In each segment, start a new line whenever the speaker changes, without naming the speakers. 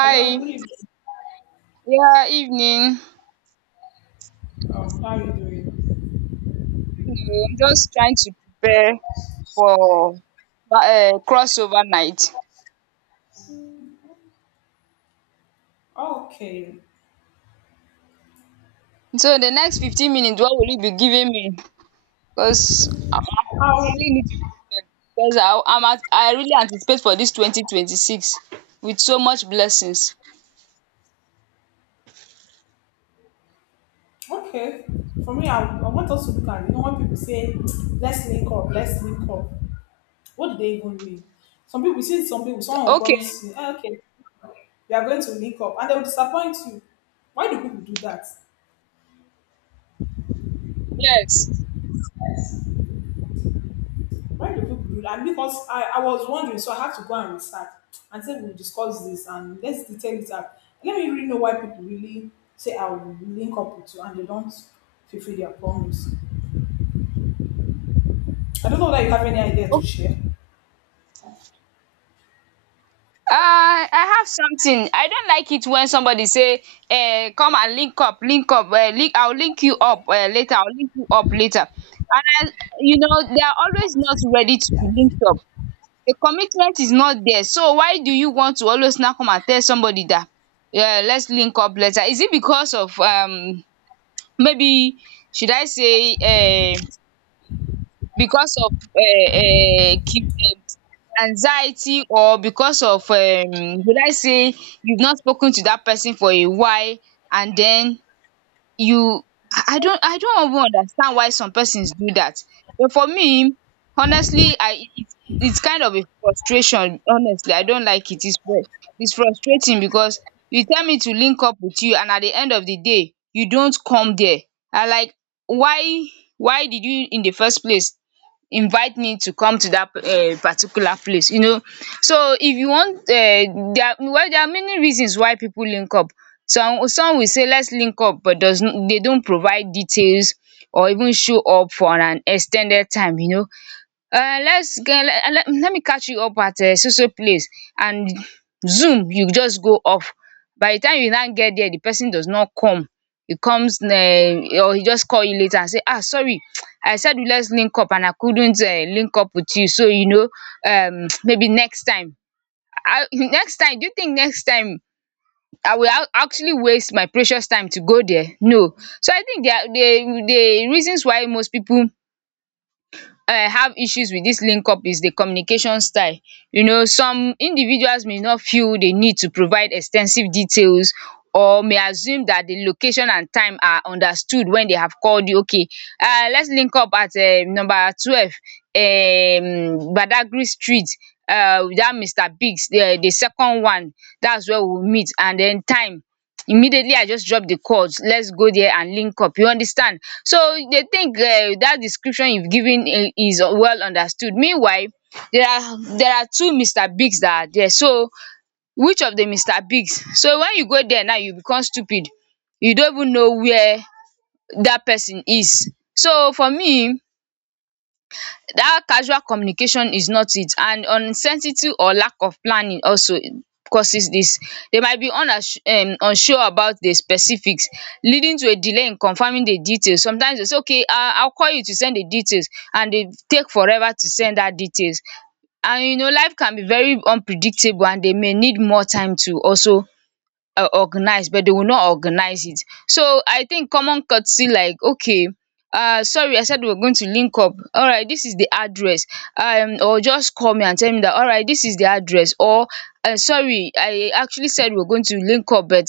Hello, good evening.
Yeah, evening.
Oh, how are you doing?
I'm just trying to prepare for crossover night.
Okay.
So the next 15 minutes what will you be giving me? Because I really need
Um,
to prepare because I I'm at I really anticipate for dis 2026 with so much blessings.
okay. For me, I want us to look at, when people say, let's link up, what do they even mean? Some people, you see some people, someone will
Okay,
promise you, "Ah, okay, we are going to link up, and they will disappoint you. Why do people do that?
yes.
Why do people do that? And because I was wondering, so I have to go and research and say, we'll discuss this and let's detail it out. Let me really know why people really say, I will link up with you, and they don't fulfill their promise. I don't know that you have any idea to share.
Uh, I have something. I don't like it when somebody say, come and link up, link up link I will link you up, later, I will link you up later," and I you know they are always not ready to be linked up. The commitment is not there. So why do you want to always now come and tell somebody that, "Yeah, let's link up later"? Is it because of maybe, should I say, because of anxiety, or because of, will I say, you've not spoken to that person for a while, and then you? I don't even understand why some persons do that. But for me, honestly, I it, it's kind of a frustration. Honestly, I don't like it. It's frustrating because you tell me to link up with you, and at the end of the day, you don't come there. I like why why did you in the first place invite me to come to that particular place, you know? So if you want, there are, well, there are many reasons why people link up. Some will say, "Let's link up," but they don't provide details or even show up for an extended time, you know. Let's get, let me catch you up at so so place, and zoom, you just go off. By the time you now get there, the person does not come. He comes, or he just call you later and say, "Ah, sorry, I said let's link up and I couldn't link up with you, so you know, maybe next time, um next time." Do you think next time I will actually waste my precious time to go there? No. So I think the reasons why most people have issues with dis link up is the communication style. You know, some individuals may not feel the need to provide ex ten sive details, or may assume dat the location and time are understood. When they have called you, "Okay, let's link up at number 12, Badagry Street, dat Mr. Biggs, the second one, dats where we will meet," and den time, immediately I just drop the course, "Let's go there and link up," you understand? So they think that description you've given is well understood. Meanwhile, there are two Mr. Bigs that are there. So which of the Mr. Bigs? So when you go there now, you become stupid. You don't even know where that person is. So for me, that casual communication is not it. And uncertainty or lack of planning also causes this. They might be unass unsure about the specifics, leading to a delay in confirming the details. Sometimes they say, "Okay, I'll call you to send the details," and they take forever to send that details. And you know, life can be very unpredictable, and they may need more time to also organized, but they will not organize it. So I think common courtesy, like, "Okay, sorry, I said we're going to link up, alright, this is the address," or just call me and tell me that, "Alright, this is the address," or, Sorry, I actually said we're going to link up, but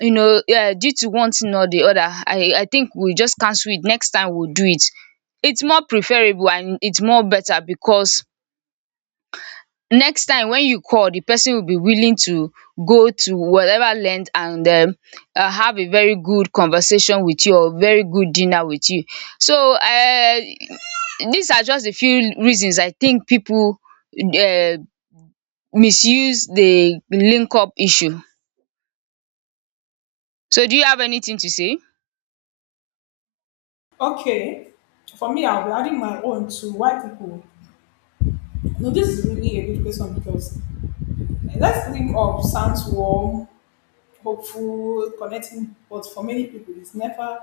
you know, due to one thing or the other, I think we just cancel it, next time we'll do it." It's more preferable and it's more better, because next time when you call, the person will be willing to go to whatever length, and have a very good conversation with you or very good dinner with you. So these are just a few reasons I think people um misuse the link up issue. So do you have anything to say?
Okay. For me, I'll be adding my own to why people. No, this is really a good question because let's think of sounds warm, hopeful, connecting, but for many people, it's never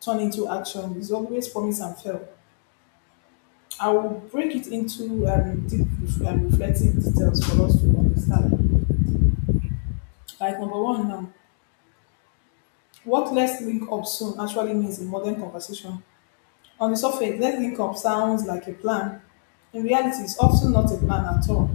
turned into action. It's always promise and fail. I will break it into deep reflective details for us to understand. Like number one now, what "let's link up soon actually means in modern conversation. On the surface, let's link up sounds like a plan. In reality, it's often not a plan at all.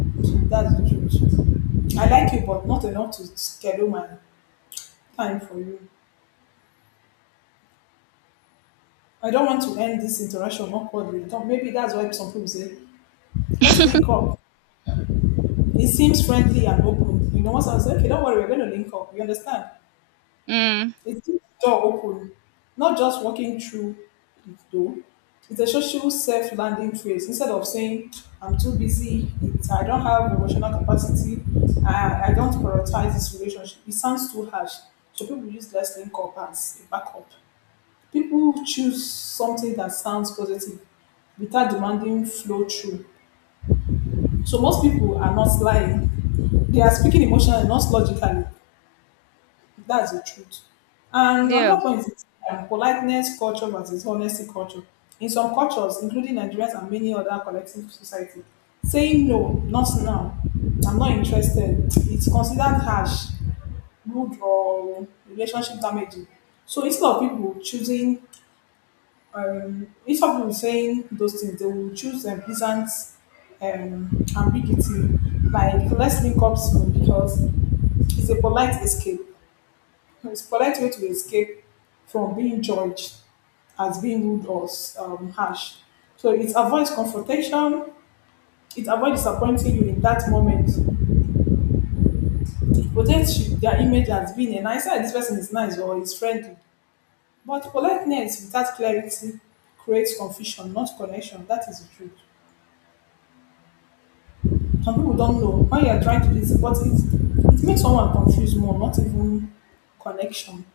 That's the truth. I like you, but not enough to schedule my time for you. I don't want to end this interaction awkwardly. Maybe that's why some people say, let's link up. It seems friendly and open. Once I say, okay, don't worry, we're going to link up. You understand?
Mm.
It keeps the door open, not just walking through it though. It's a social self-landing phrase. Instead of saying, I'm too busy, it's, I don't have emotional capacity, I don't prioritize this relationship, it sounds too harsh. So people use less link up as a backup. People choose something that sounds positive without demanding flow through. So most people are not lying. They are speaking emotionally, not logically. That's the truth. And
Yeah.
another point is politeness culture versus honesty culture. In some cultures, including Nigerians and many other collective society, saying no, not now, I'm not interested, it's considered harsh, rude, or relationship damaging. So instead of people choosing, instead of people saying those things, they will choose pleasant ambiguity, like let's link up soon because it's a polite escape. It's a polite way to escape from being judged as being rude or harsh. So it avoids confrontation. It avoids disappointing you in that moment. It protects their image as being a nice. "Ah, this person is nice or is friendly. But politeness without clarity creates confusion, not connection. That is the truth. Some people don't know when you are trying to listen, but it makes someone confused more, not even connection.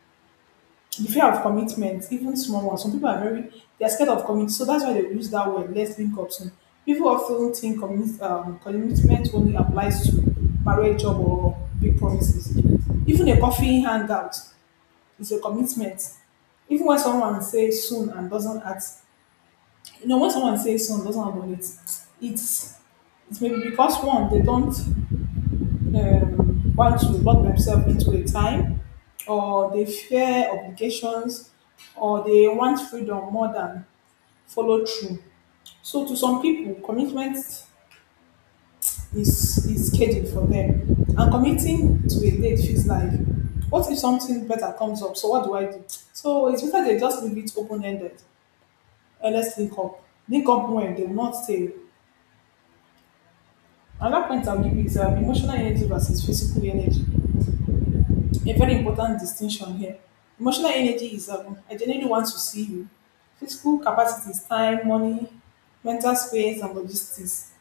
The fear of commitment, even small ones. Some people are very, they're scared of commit, so that's why they use that word. Let's link up soon. People often think commitment only applies to marriage, job, or big promises. Even a coffee hangout is a commitment. Even when someone says soon and doesn't act, when someone says soon doesn't act on it, it's it's maybe because one they don't want to lock themselves into a time, or they fear obligations, or they want freedom more than follow through. So, to some people, commitment is scheduled for them, and committing to a date feels like, what if something better comes up? So, what do I do? So, it's better they just leave it open ended. Let's link up. Link up when they will not stay. Another point I'll give you is emotional energy versus physical energy. A very important distinction here. Emotional energy is I genuinely want to see you. Physical capacity is time, money, mental space, and logistics.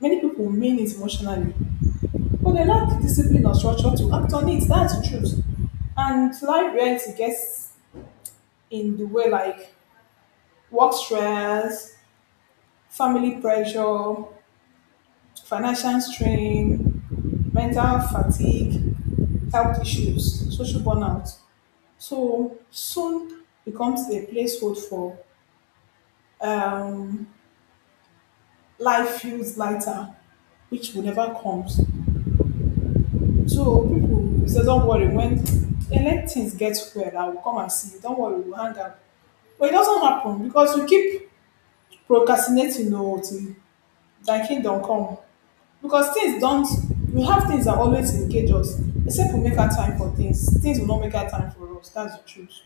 Many people mean it emotionally, but they lack the discipline or structure to act on it. That's the truth. And life reality gets in the way like work stress, family pressure, financial strain, mental fatigue, health issues, social burnout. So soon becomes a placehold for um, life feels lighter, which will never comes. So people will say, don't worry, when and let things get well, I will come and see you. Don't worry, we'll hang out. But it doesn't happen because you keep procrastinating no till thy kingdom come. Because things don't, we have things that always engage us. Except we make our time for things. Things will not make our time for us. That's the truth.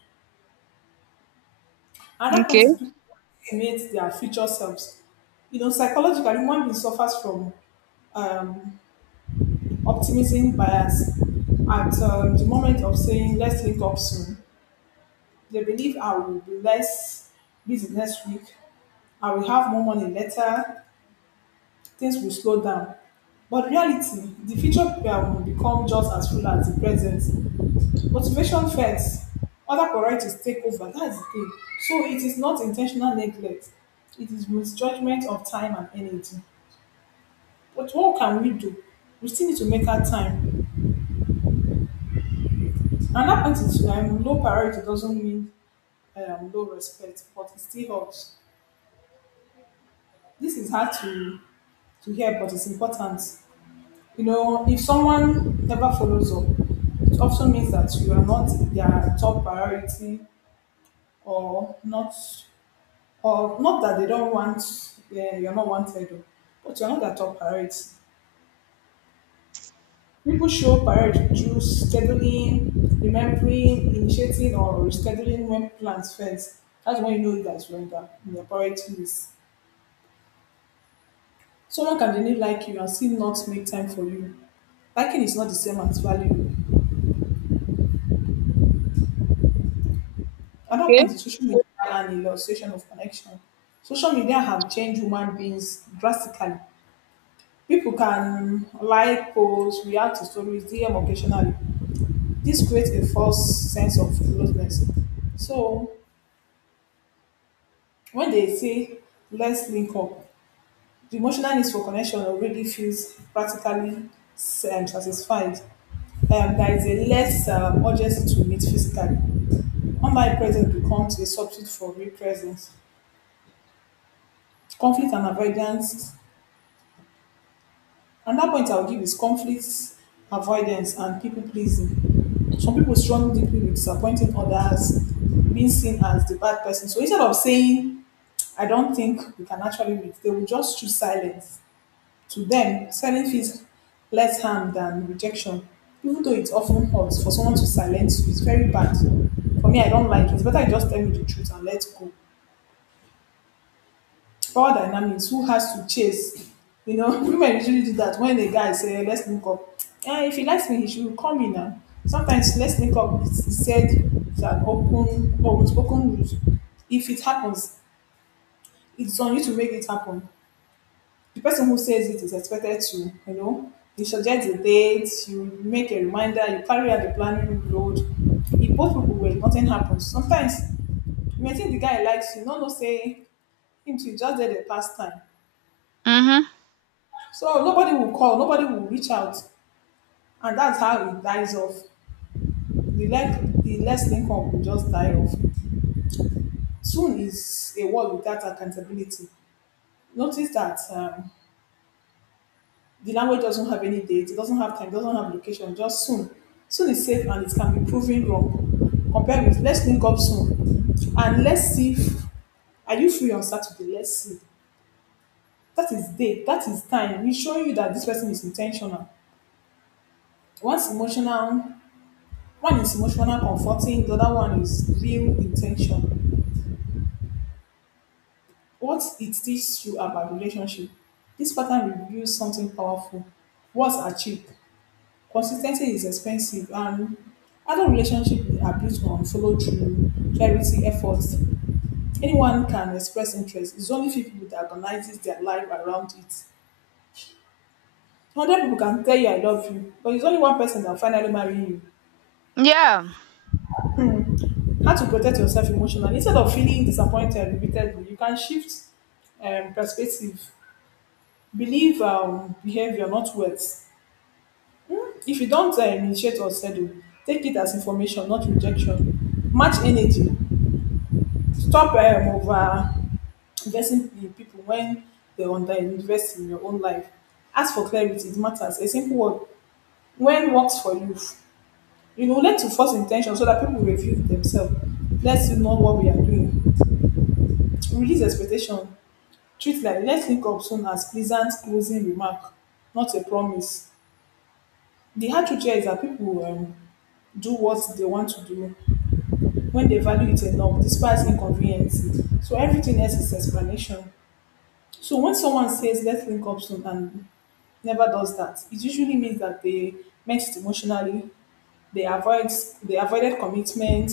Another point
Okay.
is people estimate their future selves. Psychologically, human being suffers from um, optimism bias. At the moment of saying, let's link up soon, they believe I will be less busy next week, I will have more money later, things will slow down. But reality, the future will become just as full as the present. Motivation fades, other priorities take over. That's the thing. So it is not intentional neglect, it is misjudgment of time and energy. But what can we do? We still need to make our time. And that point is low priority doesn't mean low respect, but it still helps. This is hard to hear, but it's important. You know, if someone never follows up, it also means that you are not their top priority or not, or not that they don't want, yeah, you're not wanted, but you're not their top priority. People show priority through scheduling, remembering, initiating, or rescheduling when plans first. That's when you know that's when you in your priority list. Someone can genuinely like you and still not make time for you. Liking is not the same as valuing. Another
Okay.
point is social media and the illustration of connection. Social media have changed human beings drastically. People can like posts, react to stories, DM occasionally. This creates a false sense of closeness. So, when they say let's link up, the emotional needs for connection already feels practically satisfied. There is a less urgency to meet physically. Online presence becomes a substitute for real presence. Conflict and avoidance. Another point I'll give is conflict avoidance and people pleasing. Some people struggle deeply with disappointing others, being seen as the bad person. So instead of saying, I don't think we can actually meet, they will just choose silence. To them, silence feels less harm than rejection, even though it often hurts. For someone to silence you is very bad. For me, I don't like it. It's better you just tell me the truth and let go. Power dynamics, who has to chase? Women usually do that when a guy say, let's link up. Eh, if he likes me, he should call me now. Sometimes let's link up is said it's an open or unspoken rules. If it happens, it's on you to make it happen. The person who says it is expected to, you know, you suggest the date, you make a reminder, you carry out the planning load. If both people were, nothing happens. Sometimes you may think the guy likes you, no know say him too just there dey pass time.
Mm-hmm.
So nobody will call, nobody will reach out, and that's how it dies off. The less link up will just die off. Soon is a world without accountability. Notice that the language doesn't have any date, it doesn't have time, it doesn't have location, just soon. Soon is safe and it can be proven wrong. Compare with let's link up soon and let's see if are you free on Saturday? Let's see. That is date, that is time. It's showing you that this person is intentional. One's emotional, one is emotional comforting, the other one is real intention. What it teaches you about relationship. This pattern reveals something powerful. Words are cheap. Consistency is expensive and adult relationship are built on follow through, clarity, effort. Anyone can express interest. It's only few people that organizes their life around it. 100 people can tell you I love you, but it's only one person that finally marry you.
Yeah.
How to protect yourself emotionally instead of feeling disappointed repeatedly, you can shift perspective. Believe behavior, not words. If you don't initiate or settle, take it as information, not rejection. Match energy. Stop over investing in people when they are under invest in your own life. Ask for clarity, it matters. A simple word when works for you. You will learn to force intention so that people will review themselves. Let's know what we are doing. Release expectation. Treat like let's link up soon as pleasant closing remark, not a promise. The hard truth here is that people do what they want to do when they value it enough, despite inconvenience. So everything else is explanation. So when someone says let's link up soon and never does that, it usually means that they meant it emotionally, they avoid they avoided commitment,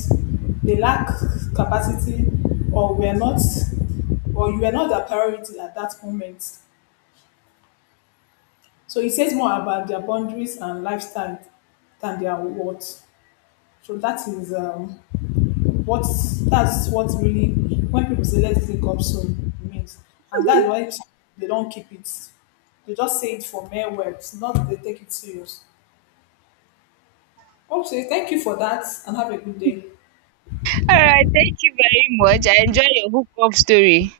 they lack capacity, or were not or you were not their priority at that moment. So it says more about their boundaries and lifestyle than their worth. So that is. Um, What's that's what really when people say let's link up soon it means, and that's why they don't keep it. They just say it for mere words, not they take it serious. Okay, thank you for that, and have a good day.
all right thank you very much, I enjoy your hook up story.